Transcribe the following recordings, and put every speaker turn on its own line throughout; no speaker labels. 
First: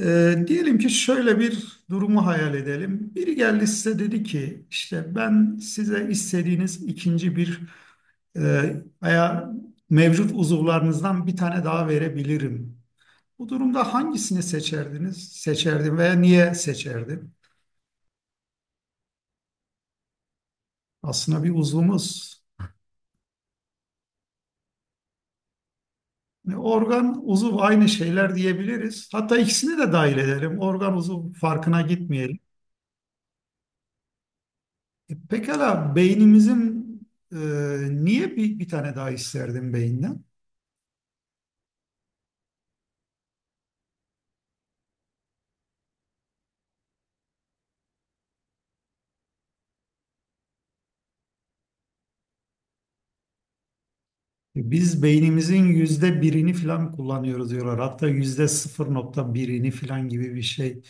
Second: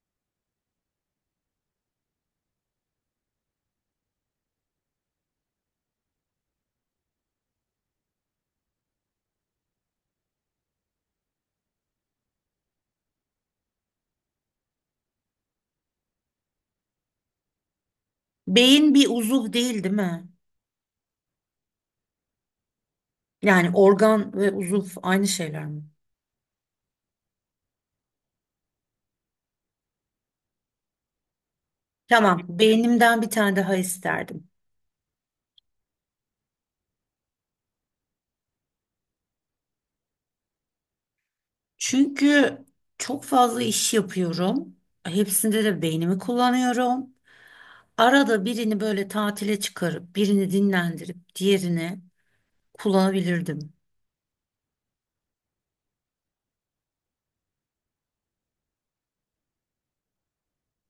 Diyelim ki şöyle bir durumu hayal edelim. Biri geldi size dedi ki işte ben size istediğiniz ikinci bir e, aya mevcut uzuvlarınızdan bir tane daha verebilirim. Bu durumda hangisini seçerdiniz? Seçerdim veya niye seçerdim?
Beyin bir uzuv değil, değil mi?
Aslında bir uzvumuz.
Yani organ ve uzuv aynı şeyler mi?
Yani organ, uzuv aynı şeyler diyebiliriz. Hatta ikisini de dahil edelim. Organ, uzuv farkına gitmeyelim.
Tamam, beynimden bir tane daha isterdim.
Pekala beynimizin e, niye bir tane daha isterdim beyinden?
Çünkü çok fazla iş yapıyorum. Hepsinde de beynimi kullanıyorum. Arada birini böyle tatile çıkarıp, birini dinlendirip, diğerini kullanabilirdim.
Biz beynimizin %1'ini falan kullanıyoruz diyorlar. Hatta %0,1'ini falan gibi bir şey.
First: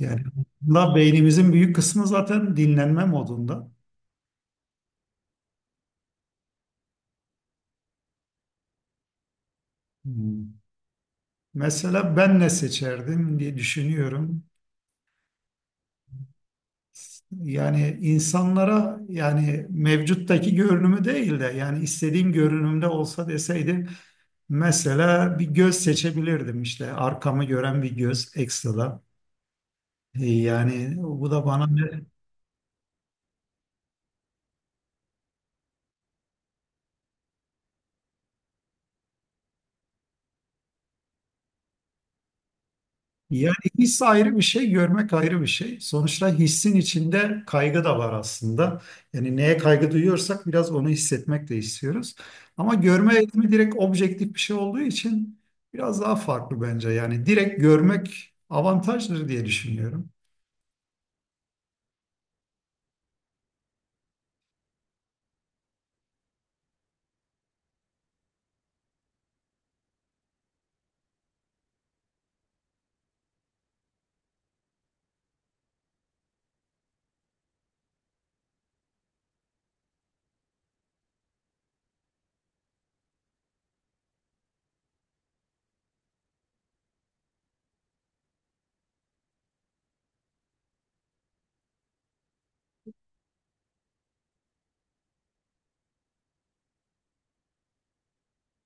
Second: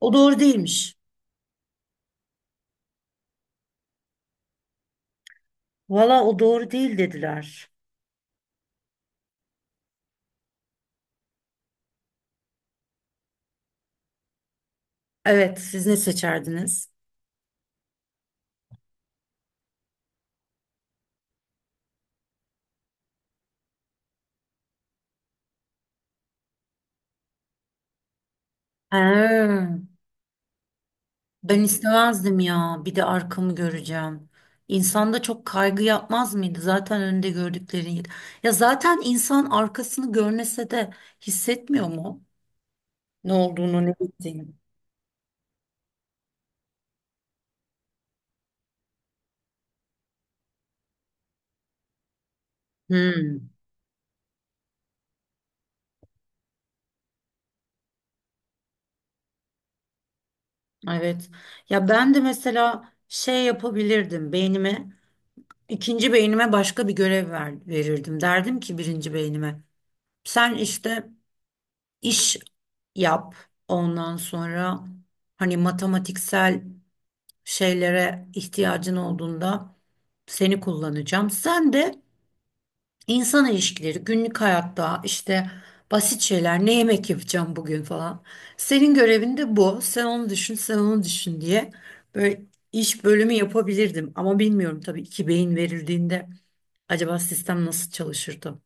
O doğru
aslında
değilmiş.
beynimizin büyük kısmı zaten dinlenme modunda.
Valla o doğru değil dediler.
Hmm. Mesela ben ne seçerdim diye düşünüyorum.
Evet, siz ne seçerdiniz?
Yani insanlara, yani mevcuttaki görünümü değil de yani istediğim görünümde olsa deseydi. Mesela bir göz seçebilirdim, işte arkamı gören bir göz ekstra.
Ha.
Yani bu da
Ben
bana ne?
istemezdim ya. Bir de arkamı göreceğim. İnsanda çok kaygı yapmaz mıydı? Zaten önünde gördüklerin. Ya zaten insan arkasını görmese de hissetmiyor mu? Ne
Yani
olduğunu, ne
his ayrı bir
bittiğini.
şey, görmek ayrı bir şey. Sonuçta hissin içinde kaygı da var aslında. Yani neye kaygı duyuyorsak biraz onu hissetmek de istiyoruz. Ama görme
Hmm,
eğitimi direkt objektif bir şey olduğu için biraz daha farklı bence. Yani direkt görmek avantajdır diye düşünüyorum.
evet. Ya ben de mesela şey yapabilirdim beynime. İkinci beynime başka bir görev ver, verirdim. Derdim ki birinci beynime, sen işte iş yap. Ondan sonra hani matematiksel şeylere ihtiyacın olduğunda seni kullanacağım. Sen de insan ilişkileri, günlük hayatta işte basit şeyler, ne yemek yapacağım bugün falan. Senin görevin de bu. Sen onu düşün, sen onu düşün diye böyle iş bölümü yapabilirdim. Ama bilmiyorum tabii iki beyin verildiğinde acaba sistem nasıl çalışırdı?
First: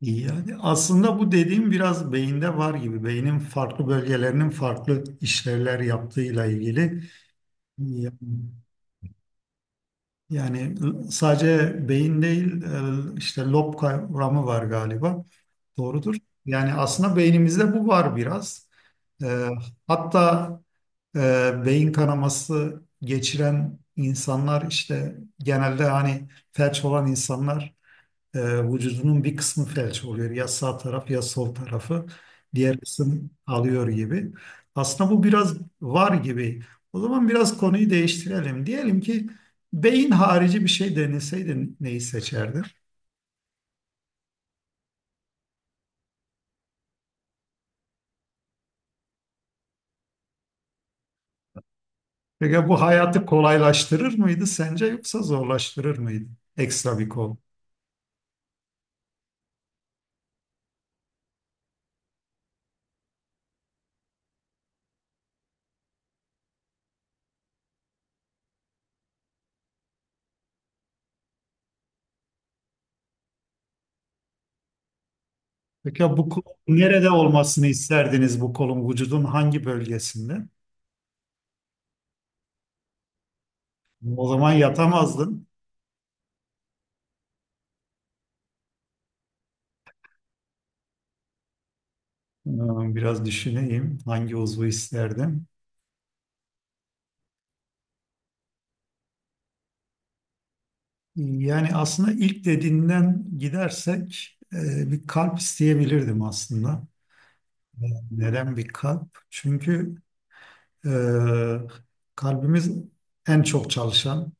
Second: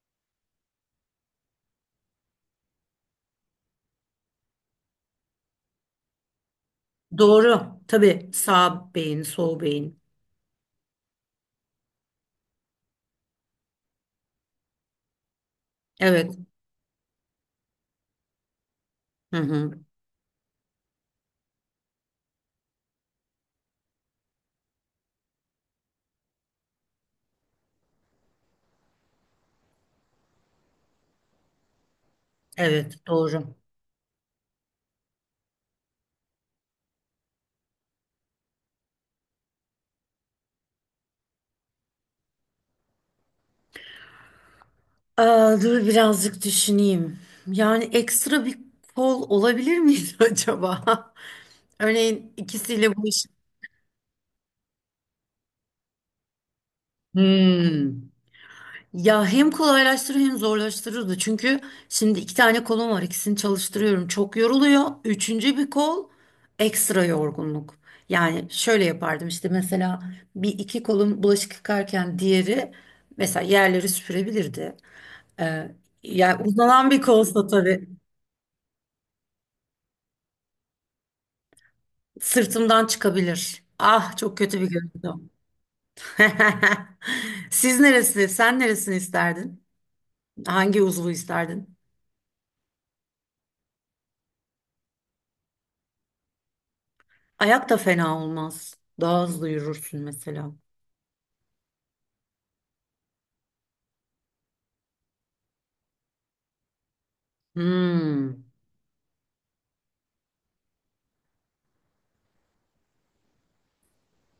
Yani aslında bu dediğim biraz beyinde var gibi. Beynin farklı bölgelerinin farklı işlevler yaptığıyla ilgili.
Doğru. Tabii sağ beyin, sol beyin.
Yani sadece beyin değil, işte lob kavramı var galiba. Doğrudur.
Evet.
Yani aslında beynimizde bu var biraz.
Hı
E,
hı.
Hatta e, beyin kanaması geçiren insanlar, işte genelde hani felç olan insanlar, e, vücudunun bir kısmı felç oluyor. Ya sağ taraf ya sol tarafı, diğer
Evet,
kısım
doğru.
alıyor gibi. Aslında bu biraz var gibi. O zaman biraz konuyu değiştirelim. Diyelim ki beyin harici bir şey deneseydin, neyi seçerdin?
Aa, dur birazcık düşüneyim. Yani ekstra bir kol olabilir miydi acaba? Örneğin
Peki bu
ikisiyle bu iş.
hayatı kolaylaştırır mıydı sence, yoksa zorlaştırır mıydı? Ekstra bir kol.
Hmm. Ya hem kolaylaştırır hem zorlaştırırdı. Çünkü şimdi iki tane kolum var. İkisini çalıştırıyorum. Çok yoruluyor. Üçüncü bir kol ekstra yorgunluk. Yani şöyle yapardım işte mesela bir iki kolum bulaşık yıkarken diğeri mesela yerleri süpürebilirdi. Ee,
Peki bu kol,
Yani uzanan bir
nerede
kolsa
olmasını
tabii.
isterdiniz bu kolun, vücudun hangi bölgesinde?
Sırtımdan çıkabilir. Ah
O
çok
zaman
kötü bir görüntü.
yatamazdın.
Siz neresi? Sen neresini isterdin? Hangi uzvu isterdin?
Ee, Biraz düşüneyim hangi uzvu isterdim.
Ayak da fena olmaz. Daha hızlı yürürsün mesela.
Yani aslında ilk dediğinden gidersek bir kalp isteyebilirdim aslında.
Hmm.
Neden bir kalp? Çünkü e, kalbimiz en çok çalışan,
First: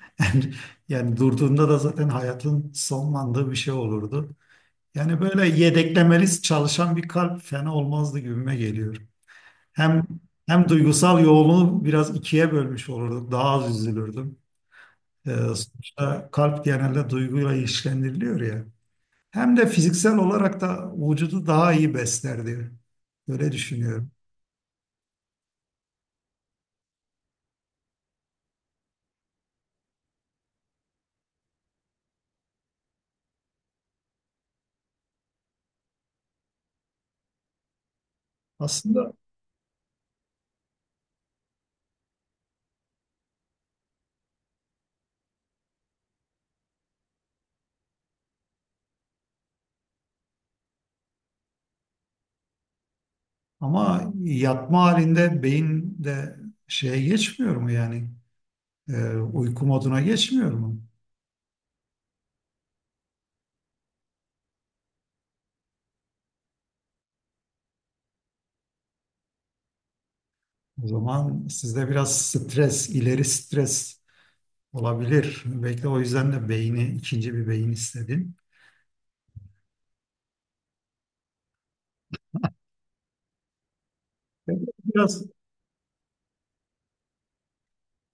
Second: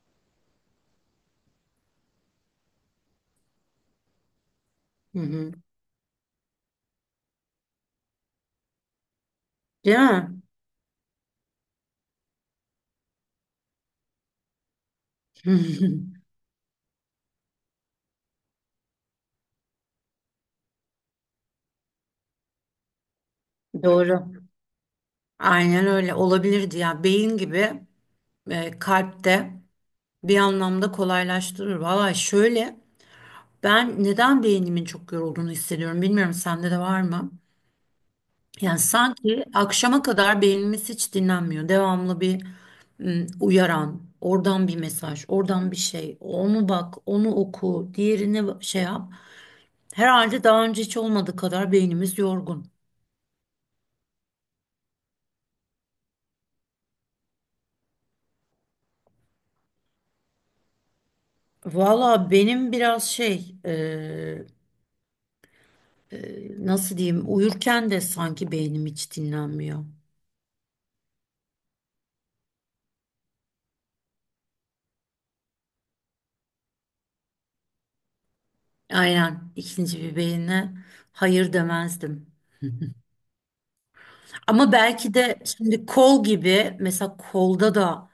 en- yani durduğunda da zaten hayatın sonlandığı bir şey olurdu.
Hı
Yani böyle
hı.
yedeklemeli çalışan bir kalp fena olmazdı gibime geliyor.
Değil
Hem
mi?
hem duygusal yoğunluğu biraz ikiye bölmüş olurduk, daha az üzülürdüm. E, Sonuçta kalp genelde duyguyla ilişkilendiriliyor ya. Hem de fiziksel olarak da vücudu daha iyi besler diye. Öyle düşünüyorum.
Doğru. Aynen öyle olabilirdi ya. Beyin gibi kalp de bir anlamda kolaylaştırır. Valla şöyle, ben neden beynimin çok yorulduğunu hissediyorum. Bilmiyorum, sende de var mı? Yani
Aslında
sanki akşama kadar beynimiz hiç dinlenmiyor. Devamlı bir uyaran, oradan bir mesaj, oradan bir şey. Onu bak, onu oku, diğerini şey yap. Herhalde daha önce hiç olmadığı kadar beynimiz yorgun.
ama yatma halinde beyin de şeye geçmiyor mu yani? Uyku moduna geçmiyor mu?
Valla benim biraz şey, nasıl diyeyim, uyurken de sanki beynim hiç dinlenmiyor.
O zaman sizde biraz stres, ileri stres olabilir. Belki o yüzden de beyni, ikinci bir beyin istedin.
Aynen, ikinci bir beyine hayır demezdim. Ama belki
Biraz,
de şimdi kol gibi, mesela kolda da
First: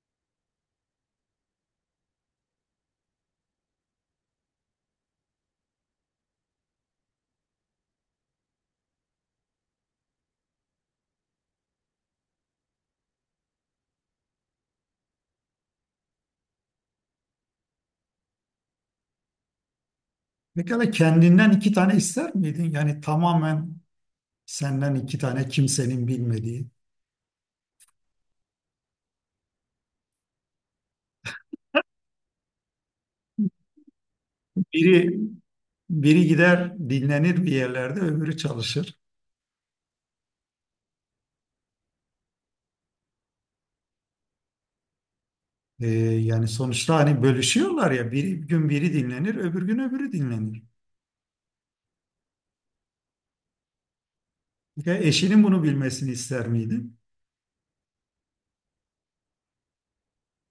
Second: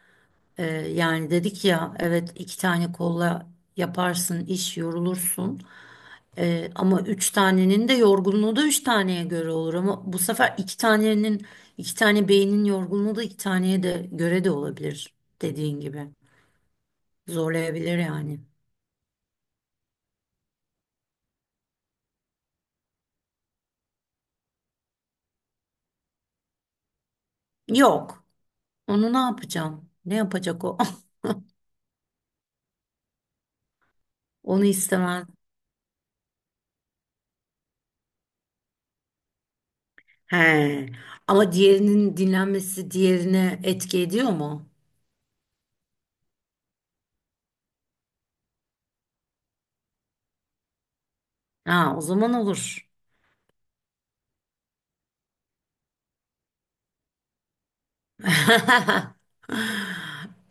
Yani dedik ya, evet, iki tane kolla yaparsın iş, yorulursun. Ama üç tanenin de yorgunluğu da üç taneye göre olur, ama bu sefer iki tane beynin yorgunluğu da iki taneye de göre de olabilir, dediğin gibi zorlayabilir yani.
pekala kendinden iki tane ister miydin? Yani tamamen senden iki tane kimsenin bilmediği.
Yok, onu ne yapacağım, ne yapacak o? Onu
Biri
istemez.
Biri gider dinlenir bir yerlerde, öbürü çalışır.
He. Ama diğerinin dinlenmesi diğerine etki ediyor mu?
Yani sonuçta hani bölüşüyorlar ya, bir gün biri dinlenir, öbür gün öbürü dinlenir.
Ha, o zaman olur.
Ya eşinin bunu bilmesini ister miydin?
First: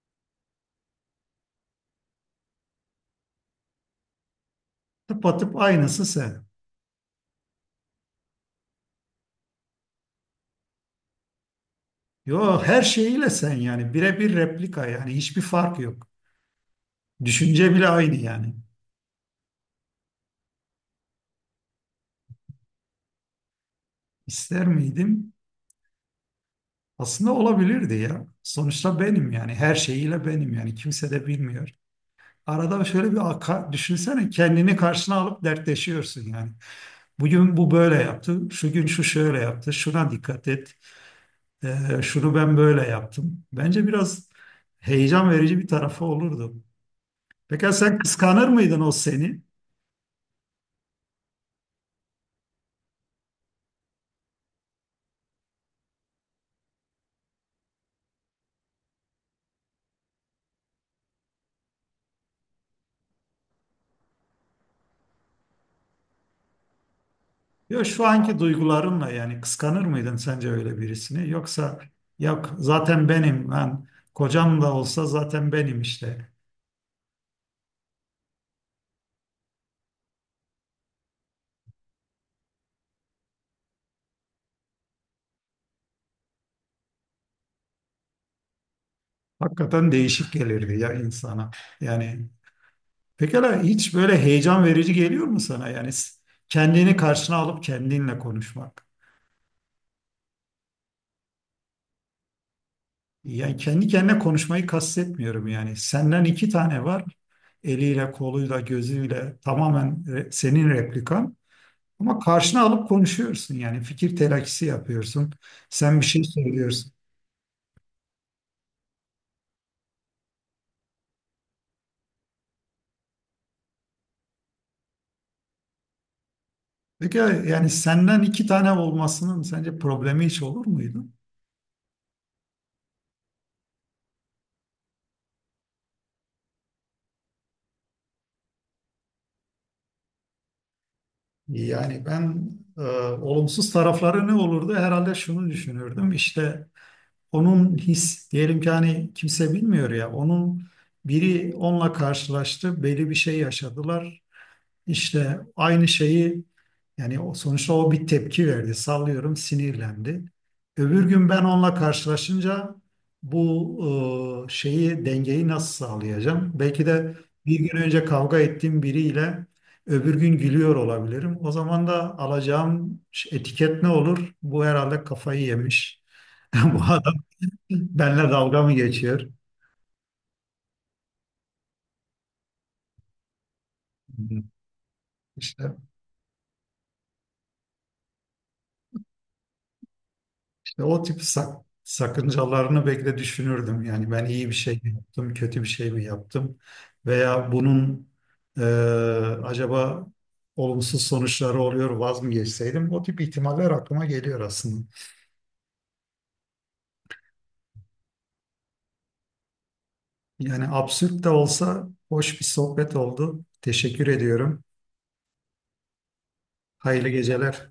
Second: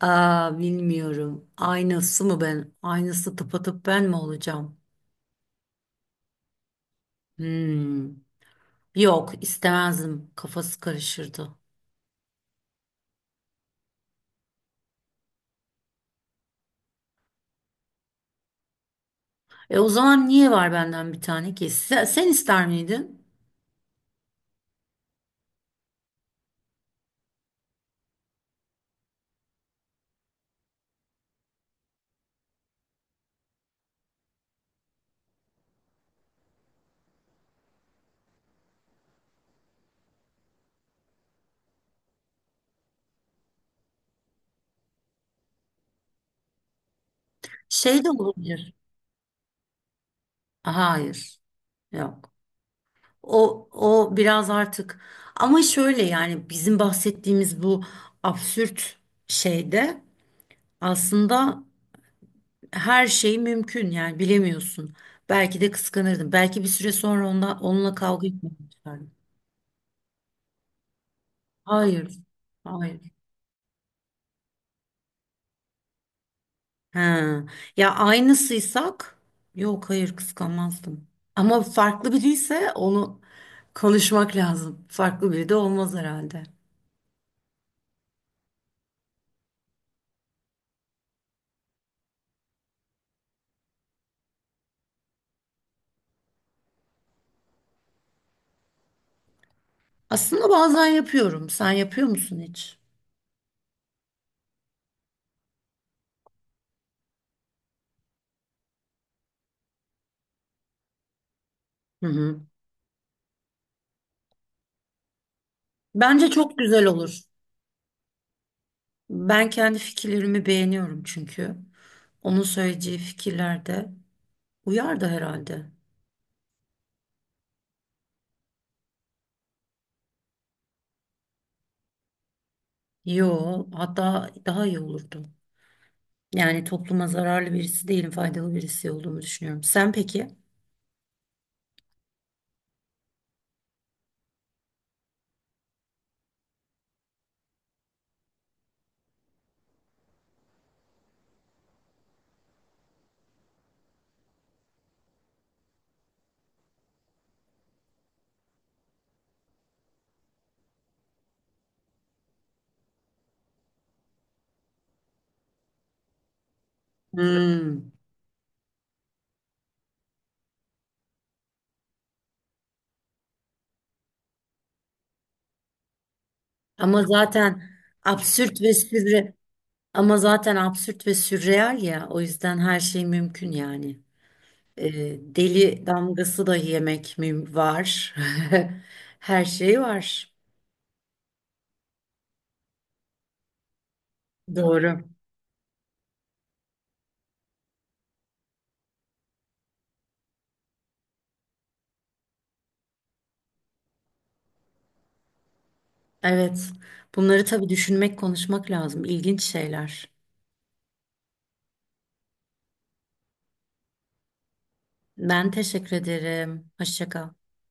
Aa, bilmiyorum. Aynısı mı ben? Aynısı tıpatıp ben mi olacağım?
Tıpatıp aynısı sen.
Hmm. Yok, istemezdim. Kafası karışırdı.
Yo, her şeyiyle sen yani, birebir replika, yani hiçbir fark yok. Düşünce bile aynı yani.
E o zaman niye var benden bir tane ki? Sen ister miydin?
İster miydim? Aslında olabilirdi ya. Sonuçta benim yani, her şeyiyle benim yani, kimse de bilmiyor. Arada şöyle bir düşünsene, kendini karşına alıp dertleşiyorsun yani. Bugün bu böyle yaptı, şu gün şu şöyle yaptı, şuna dikkat et, şunu ben böyle yaptım. Bence biraz heyecan verici bir tarafı olurdu. Peki sen
Şey de
kıskanır
olabilir.
mıydın o seni?
Hayır. Yok. O o biraz artık, ama şöyle yani bizim bahsettiğimiz bu absürt şeyde aslında her şey mümkün yani, bilemiyorsun. Belki de kıskanırdım. Belki bir süre sonra onunla,
Yok,
onunla
şu
kavga
anki
etmek
duygularınla
isterdim.
yani, kıskanır mıydın sence öyle birisini? Yoksa
Hayır.
yok, zaten
Hayır.
benim, ben, kocam da olsa zaten benim işte.
He. Ya aynısıysak, yok, hayır, kıskanmazdım. Ama farklı biriyse onu konuşmak lazım. Farklı biri de olmaz herhalde.
Hakikaten değişik gelirdi ya insana. Yani pekala, hiç böyle heyecan verici geliyor mu sana? Yani kendini karşına alıp kendinle konuşmak.
Aslında bazen yapıyorum. Sen yapıyor musun hiç?
Yani kendi kendine konuşmayı kastetmiyorum yani. Senden iki tane var. Eliyle, koluyla, gözüyle tamamen senin replikan.
Hı
Ama
hı.
karşına alıp konuşuyorsun yani. Fikir telakisi yapıyorsun. Sen bir şey
Bence çok güzel
söylüyorsun.
olur. Ben kendi fikirlerimi beğeniyorum çünkü. Onun söyleyeceği fikirler de uyar da herhalde.
Peki yani senden iki tane olmasının sence problemi hiç olur muydu?
Yo, hatta daha iyi olurdu. Yani topluma zararlı birisi değilim, faydalı birisi olduğumu düşünüyorum. Sen peki?
Yani ben, e, olumsuz tarafları ne olurdu? Herhalde şunu düşünürdüm. İşte, onun his diyelim ki, hani kimse bilmiyor ya onun, biri onunla karşılaştı, belli bir şey yaşadılar. İşte aynı şeyi yani o, sonuçta o bir tepki verdi, sallıyorum sinirlendi. Öbür gün ben onunla karşılaşınca bu, şeyi, dengeyi nasıl sağlayacağım? Belki de bir gün
Hmm.
önce kavga ettiğim biriyle öbür gün gülüyor olabilirim. O zaman da alacağım etiket ne olur? Bu herhalde kafayı yemiş. Bu
Ama
adam.
zaten
Benle
absürt
dalga mı
ve
geçiyor?
ama zaten absürt ve sürreal ya. O yüzden her şey mümkün yani.
Hı. İşte,
Deli damgası dahi yemek mi var? Her şey var.
işte, o tip sakıncalarını bekle düşünürdüm. Yani ben iyi bir şey mi
Doğru.
yaptım, kötü bir şey mi yaptım? Veya bunun, e, acaba olumsuz sonuçları oluyor, vaz mı geçseydim? O tip ihtimaller aklıma geliyor aslında.
Evet. Bunları tabii düşünmek, konuşmak lazım. İlginç şeyler.
Yani absürt de olsa hoş bir sohbet oldu. Teşekkür ediyorum.
Ben teşekkür ederim.
Hayırlı
Hoşça kal.
geceler.